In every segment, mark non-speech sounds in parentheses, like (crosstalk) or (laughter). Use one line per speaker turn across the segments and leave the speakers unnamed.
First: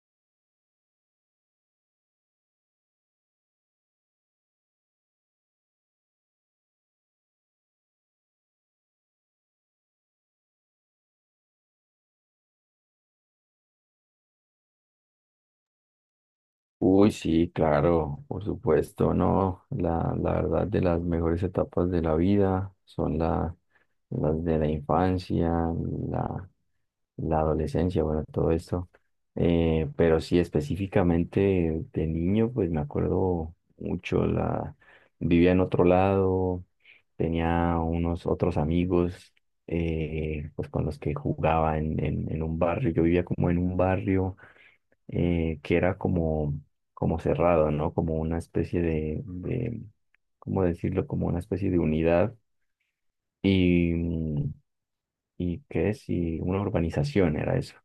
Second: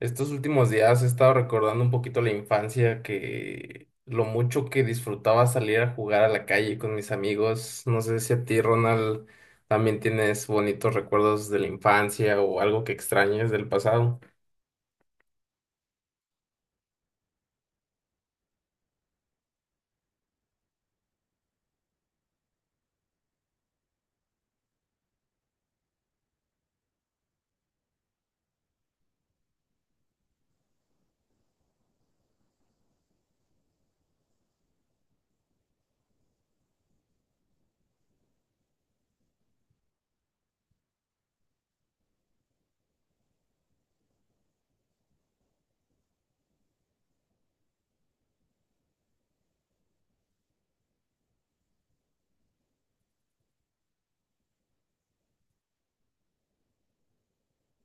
Estos últimos días he estado recordando un poquito la infancia, que lo mucho que disfrutaba salir a jugar a la calle con mis amigos. No sé si a ti, Ronald, también tienes bonitos recuerdos de la infancia o algo que extrañes del pasado.
Uy, sí, claro, por supuesto, no, la verdad de las mejores etapas de la vida son las de la infancia, la, la adolescencia, bueno, todo esto. Pero sí específicamente de niño, pues me acuerdo mucho, vivía en otro lado, tenía unos otros amigos, pues con los que jugaba en un barrio. Yo vivía como en un barrio que era como, como cerrado, ¿no? Como una especie de, ¿cómo decirlo? Como una especie de unidad y, y ¿qué es? Y una urbanización era eso.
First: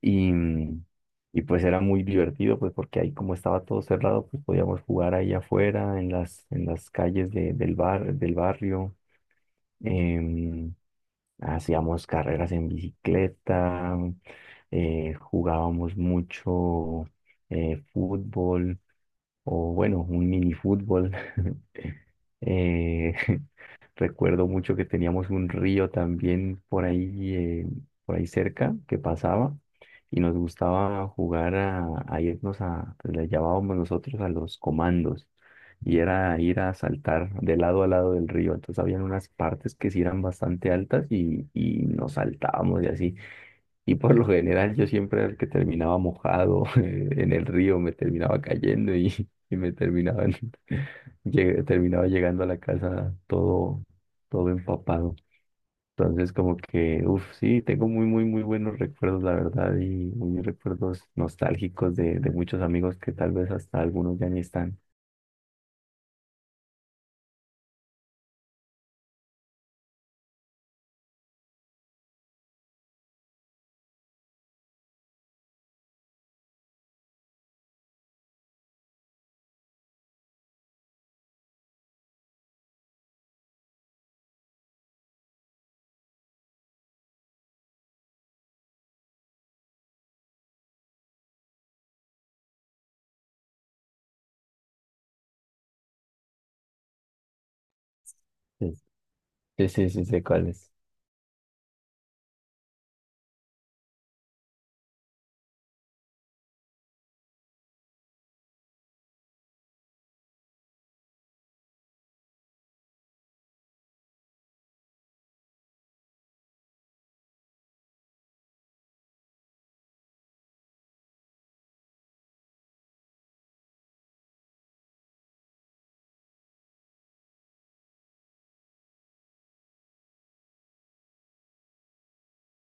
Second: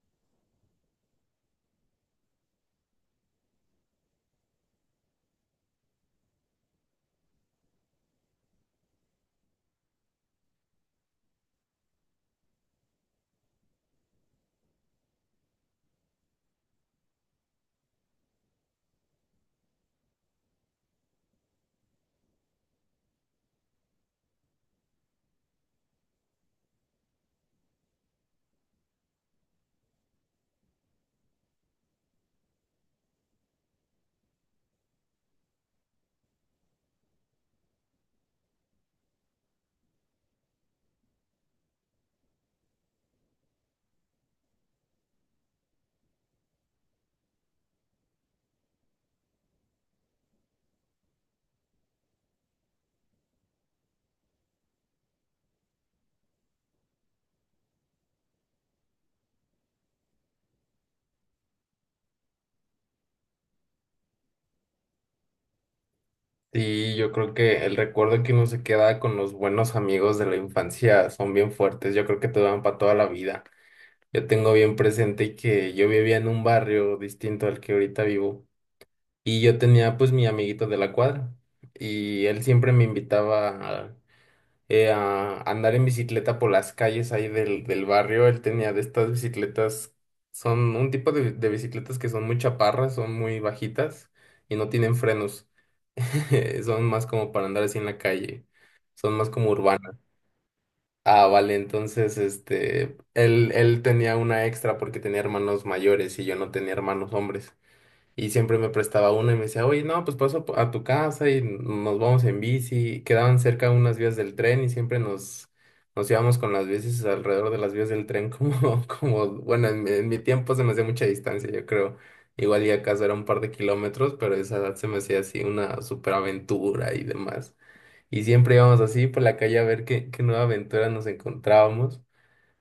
Y, y pues era muy divertido, pues porque ahí como estaba todo cerrado, pues podíamos jugar ahí afuera, en las calles del barrio. Em, Hacíamos carreras en bicicleta, jugábamos mucho fútbol o bueno, un mini fútbol. (laughs) Eh, (laughs) recuerdo mucho que teníamos un río también por ahí cerca que pasaba y nos gustaba jugar a irnos a, pues, le llamábamos nosotros a los comandos, y era ir a saltar de lado a lado del río. Entonces habían unas partes que sí eran bastante altas y nos saltábamos y así. Y por lo general yo siempre era el que terminaba mojado, (laughs) en el río, me terminaba cayendo y me terminaban, (laughs) terminaba llegando a la casa todo, todo empapado. Entonces como que, uff, sí, tengo muy, muy, muy buenos recuerdos, la verdad, y muy recuerdos nostálgicos de muchos amigos que tal vez hasta algunos ya ni están.
Sí, yo creo que el recuerdo que uno se queda con los buenos amigos de la infancia son bien fuertes. Yo creo que te van para toda la vida. Yo tengo bien presente que yo vivía en un barrio distinto al que ahorita vivo. Y yo tenía pues mi amiguito de la cuadra y él siempre me invitaba a andar en bicicleta por las calles ahí del barrio. Él tenía de estas bicicletas, son un tipo de bicicletas que son muy chaparras, son muy bajitas y no tienen frenos. (laughs) Son más como para andar así en la calle,
Sí,
son más como
sí, sí,
urbanas.
sí, sé cuáles.
Ah, vale, entonces este, él tenía una extra porque tenía hermanos mayores y yo no tenía hermanos hombres. Y siempre me prestaba uno y me decía, oye, no, pues paso a tu casa y nos vamos en bici. Quedaban cerca unas vías del tren y siempre nos íbamos con las bicis alrededor de las vías del tren, (laughs) como, como, bueno, en mi tiempo se me hacía mucha distancia, yo creo. Igual y acaso era un par de kilómetros, pero a esa edad se me hacía así una superaventura y demás. Y siempre íbamos así por la calle a ver qué nueva aventura nos encontrábamos.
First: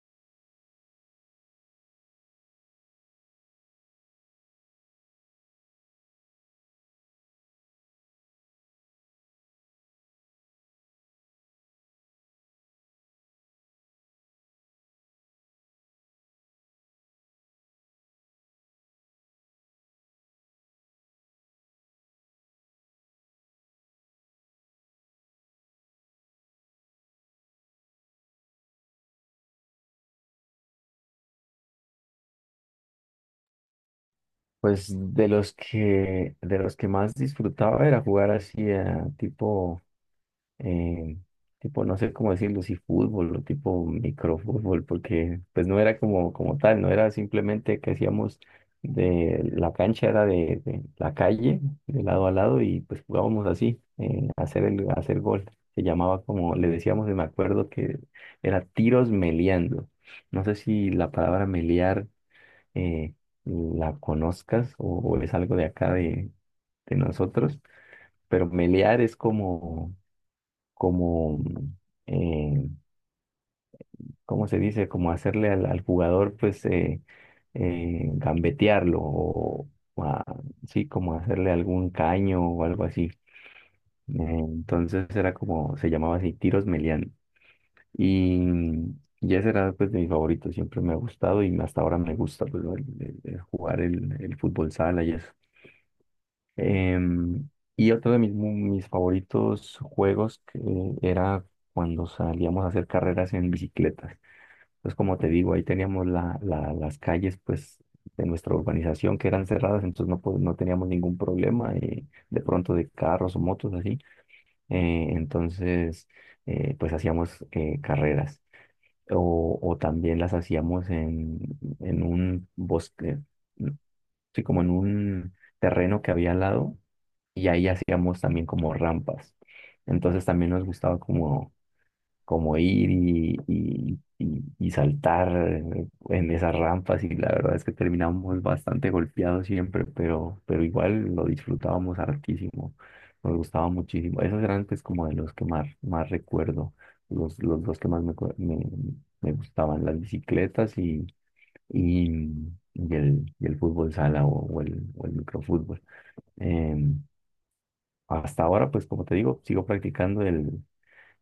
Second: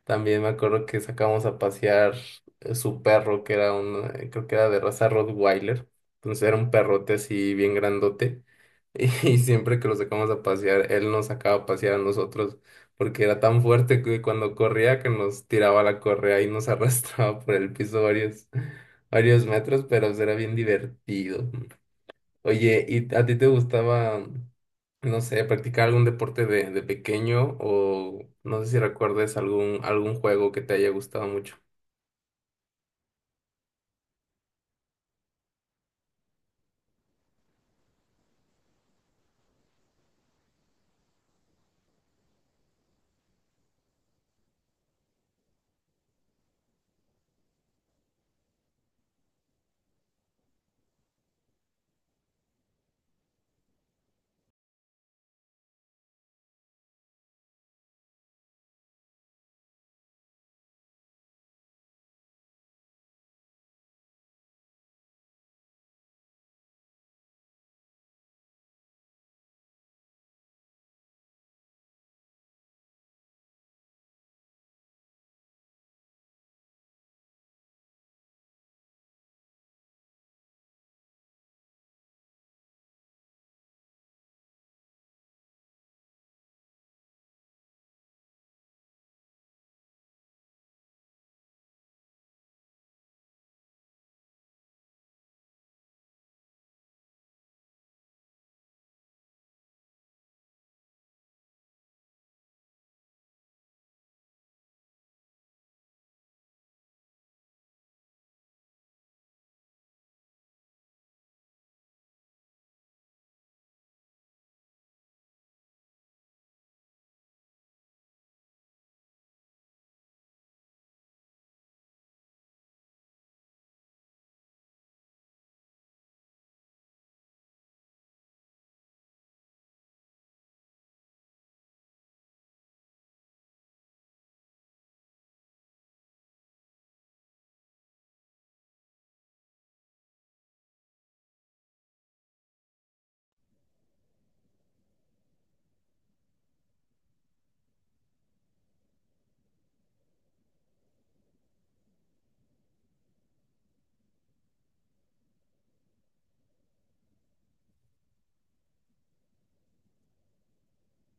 También me acuerdo que sacamos a pasear su perro, que era creo que era de raza Rottweiler. Entonces era un perrote así bien grandote. (laughs) Y siempre que lo sacamos a pasear, él nos sacaba a pasear a nosotros, porque era tan fuerte que cuando corría que nos tiraba la correa y nos (laughs) arrastraba por el piso varios metros, pero pues, era bien divertido. Oye, ¿y a ti te gustaba, no sé, practicar algún deporte de pequeño o no sé si recuerdes algún juego que te haya gustado mucho?
Pues de los que más disfrutaba era jugar así a tipo, eh, tipo, no sé cómo decirlo, si fútbol o tipo microfútbol, porque pues no era como, como tal, no era simplemente que hacíamos de la cancha, era de la calle, de lado a lado, y pues jugábamos así, hacer el, hacer gol. Se llamaba como, le decíamos, y me acuerdo que era tiros meleando. No sé si la palabra melear eh, la conozcas o es algo de acá de nosotros, pero melear es como como, eh, ¿cómo se dice? Como hacerle al, al jugador, pues, gambetearlo o, o a- sí, como hacerle algún caño o algo así. Entonces era como, se llamaba así, tiros melian. Y, y ese era, pues, de mis favoritos, siempre me ha gustado y hasta ahora me gusta, pues, el jugar el fútbol sala y eso. Em, y otro de mis, mis favoritos juegos que era cuando salíamos a hacer carreras en bicicletas. Entonces, como te digo, ahí teníamos las calles pues, de nuestra urbanización que eran cerradas, entonces no, no teníamos ningún problema, de pronto, de carros o motos así. Entonces, pues hacíamos carreras. O también las hacíamos en un bosque, sí, como en un terreno que había al lado, y ahí hacíamos también como rampas. Entonces también nos gustaba como, como ir y, y saltar en esas rampas, y la verdad es que terminábamos bastante golpeados siempre, pero igual lo disfrutábamos hartísimo, nos gustaba muchísimo. Esos eran pues como de los que más, más recuerdo, los dos que más me, me gustaban, las bicicletas y, y el fútbol sala o el microfútbol. Em, Hasta ahora, pues como te digo, sigo practicando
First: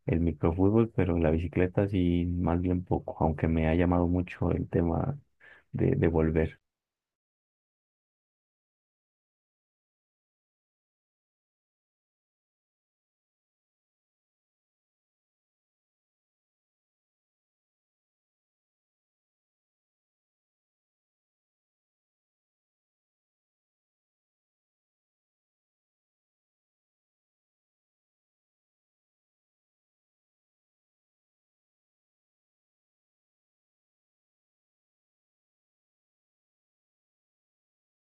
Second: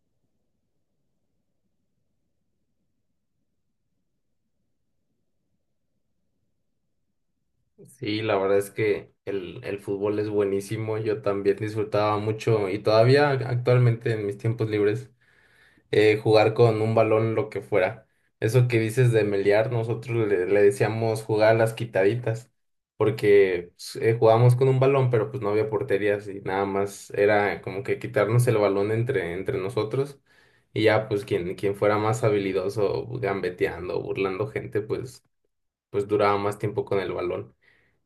el microfútbol, pero la bicicleta sí, más bien poco, aunque me ha llamado mucho el tema de volver.
Sí, la verdad es que el fútbol es buenísimo. Yo también disfrutaba mucho y todavía actualmente en mis tiempos libres, jugar con un balón, lo que fuera. Eso que dices de melear, nosotros le decíamos jugar a las quitaditas, porque pues, jugábamos con un balón, pero pues no había porterías y nada más era como que quitarnos el balón entre nosotros y ya pues quien fuera más habilidoso gambeteando, burlando gente, pues, pues duraba más tiempo con el balón.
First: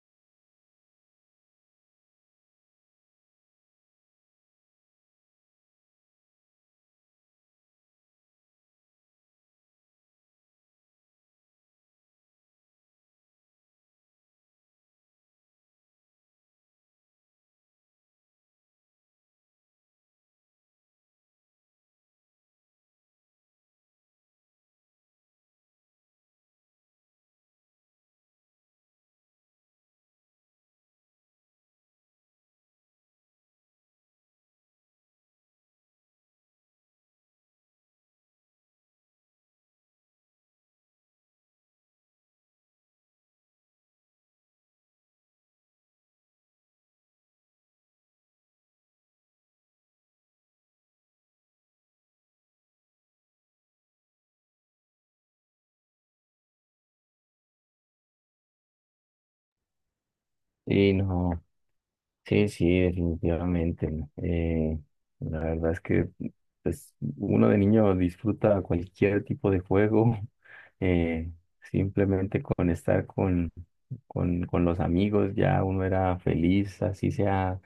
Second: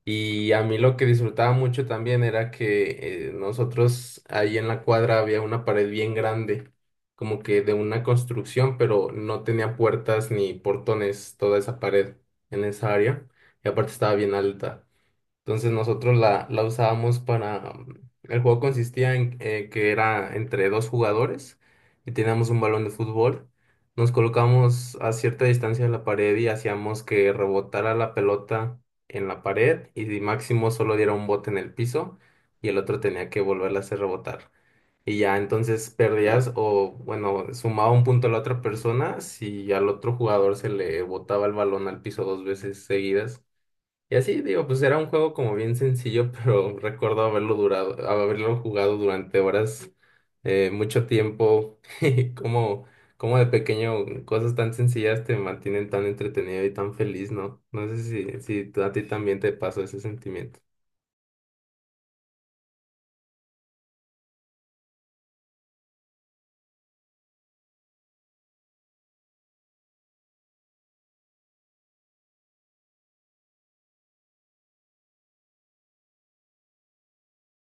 Y a mí lo que disfrutaba mucho también era que nosotros ahí en la cuadra había una pared bien grande, como que de una construcción, pero no tenía puertas ni portones toda esa pared en esa área. Y aparte estaba bien alta. Entonces nosotros la usábamos El juego consistía en que era entre dos jugadores y teníamos un balón de fútbol. Nos colocamos a cierta distancia de la pared y hacíamos que rebotara la pelota en la pared y si máximo solo diera un bote en el piso y el otro tenía que volverla a hacer rebotar. Y ya entonces perdías o, bueno, sumaba un punto a la otra persona si al otro jugador se le botaba el balón al piso dos veces seguidas. Y así, digo, pues era un juego como bien sencillo, pero (laughs) recuerdo haberlo jugado durante horas, mucho tiempo, (laughs) y como de pequeño, cosas tan sencillas te mantienen tan entretenido y tan feliz, ¿no? No sé si a ti también te pasó ese sentimiento.
Y no, sí, sí, definitivamente, ¿no? La verdad es que pues, uno de niño disfruta cualquier tipo de juego, (laughs) eh, simplemente con estar con los amigos, ya uno era feliz, así sea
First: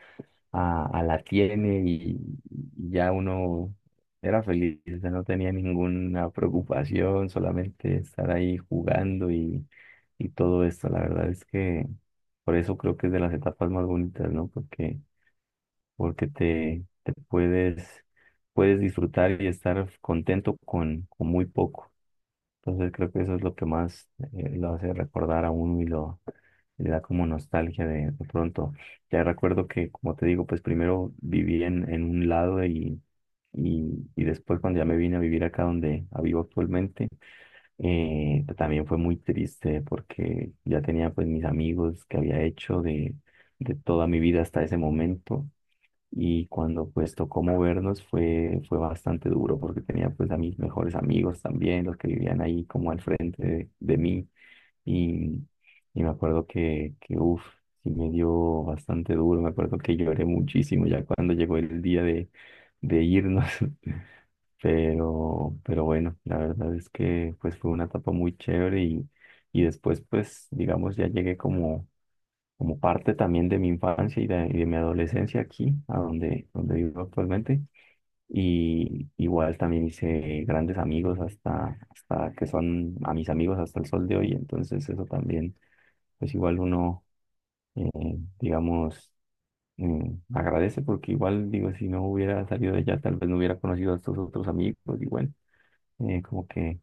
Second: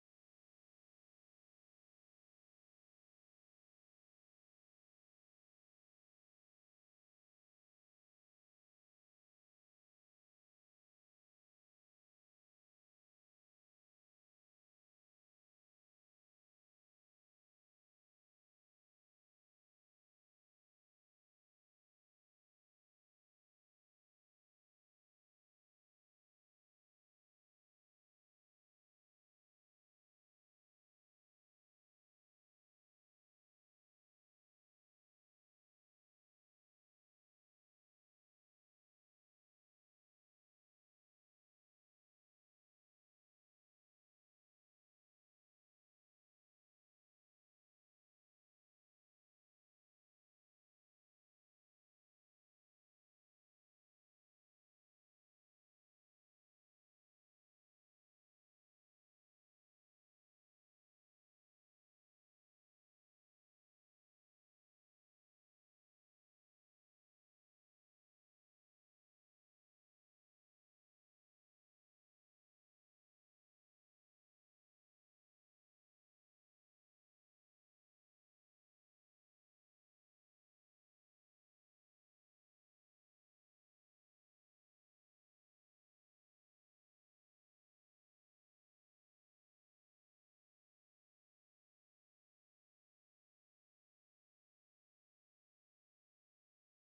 a la tiene, y ya uno era feliz, o sea, no tenía ninguna preocupación, solamente estar ahí jugando y todo esto. La verdad es que por eso creo que es de las etapas más bonitas, ¿no? Porque, porque te puedes, puedes disfrutar y estar contento con muy poco. Entonces creo que eso es lo que más, lo hace recordar a uno y lo, le da como nostalgia de pronto. Ya recuerdo que, como te digo, pues primero viví en un lado y después cuando ya me vine a vivir acá donde vivo actualmente, también fue muy triste porque ya tenía pues mis amigos que había hecho de toda mi vida hasta ese momento, y cuando pues tocó movernos fue, fue bastante duro porque tenía pues a mis mejores amigos también, los que vivían ahí como al frente de mí, y, y me acuerdo que uff, sí me dio bastante duro, me acuerdo que lloré muchísimo ya cuando llegó el día de irnos, (laughs) pero bueno, la verdad es que pues fue una etapa muy chévere y después pues digamos ya llegué como como parte también de mi infancia y de mi adolescencia aquí, a donde, donde vivo actualmente. Y igual también hice grandes amigos hasta, hasta que son a mis amigos hasta el sol de hoy. Entonces eso también, pues igual uno, eh, digamos, agradece porque igual digo, si no hubiera salido de allá, tal vez no hubiera conocido a estos otros amigos. Y bueno, como que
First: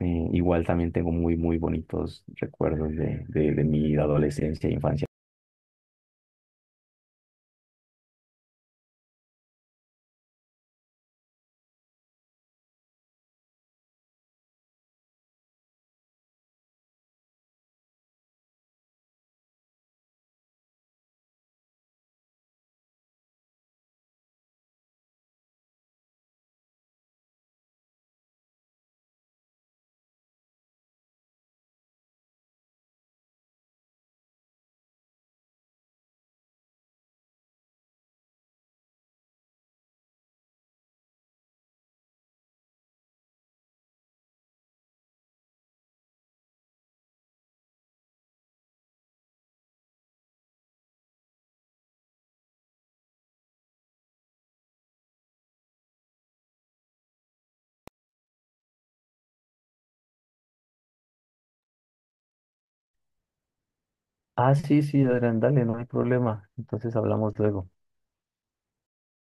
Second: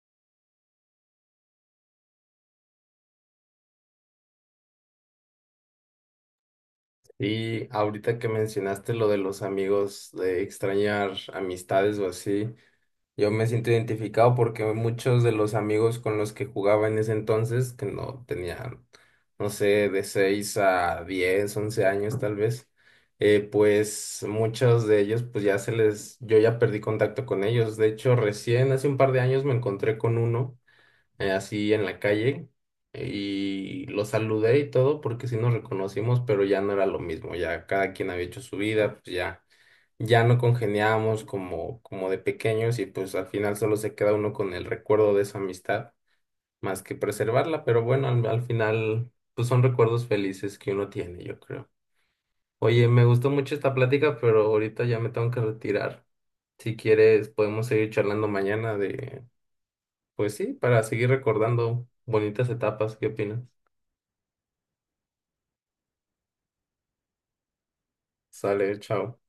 igual también tengo muy, muy bonitos recuerdos de mi adolescencia e infancia.
Y ahorita que mencionaste lo de los amigos, de extrañar amistades o así. Yo me siento identificado porque muchos de los amigos con los que jugaba en ese entonces, que no tenían, no sé, de 6 a 10, 11 años tal vez, pues muchos de ellos, pues yo ya perdí contacto con ellos. De hecho, recién hace un par de años me encontré con uno, así en la calle, y lo saludé y todo porque sí nos reconocimos, pero ya no era lo mismo, ya cada quien había hecho su vida, pues ya no congeniábamos como de pequeños y pues al final solo se queda uno con el recuerdo de esa amistad más que preservarla, pero bueno, al final pues son recuerdos felices que uno tiene, yo creo. Oye, me gustó mucho esta plática, pero ahorita ya me tengo que retirar. Si quieres, podemos seguir charlando mañana pues sí, para seguir recordando bonitas etapas. ¿Qué opinas?
Ah, sí, sí, Adrián, dale, no hay problema. Entonces hablamos luego.
Sale, chao.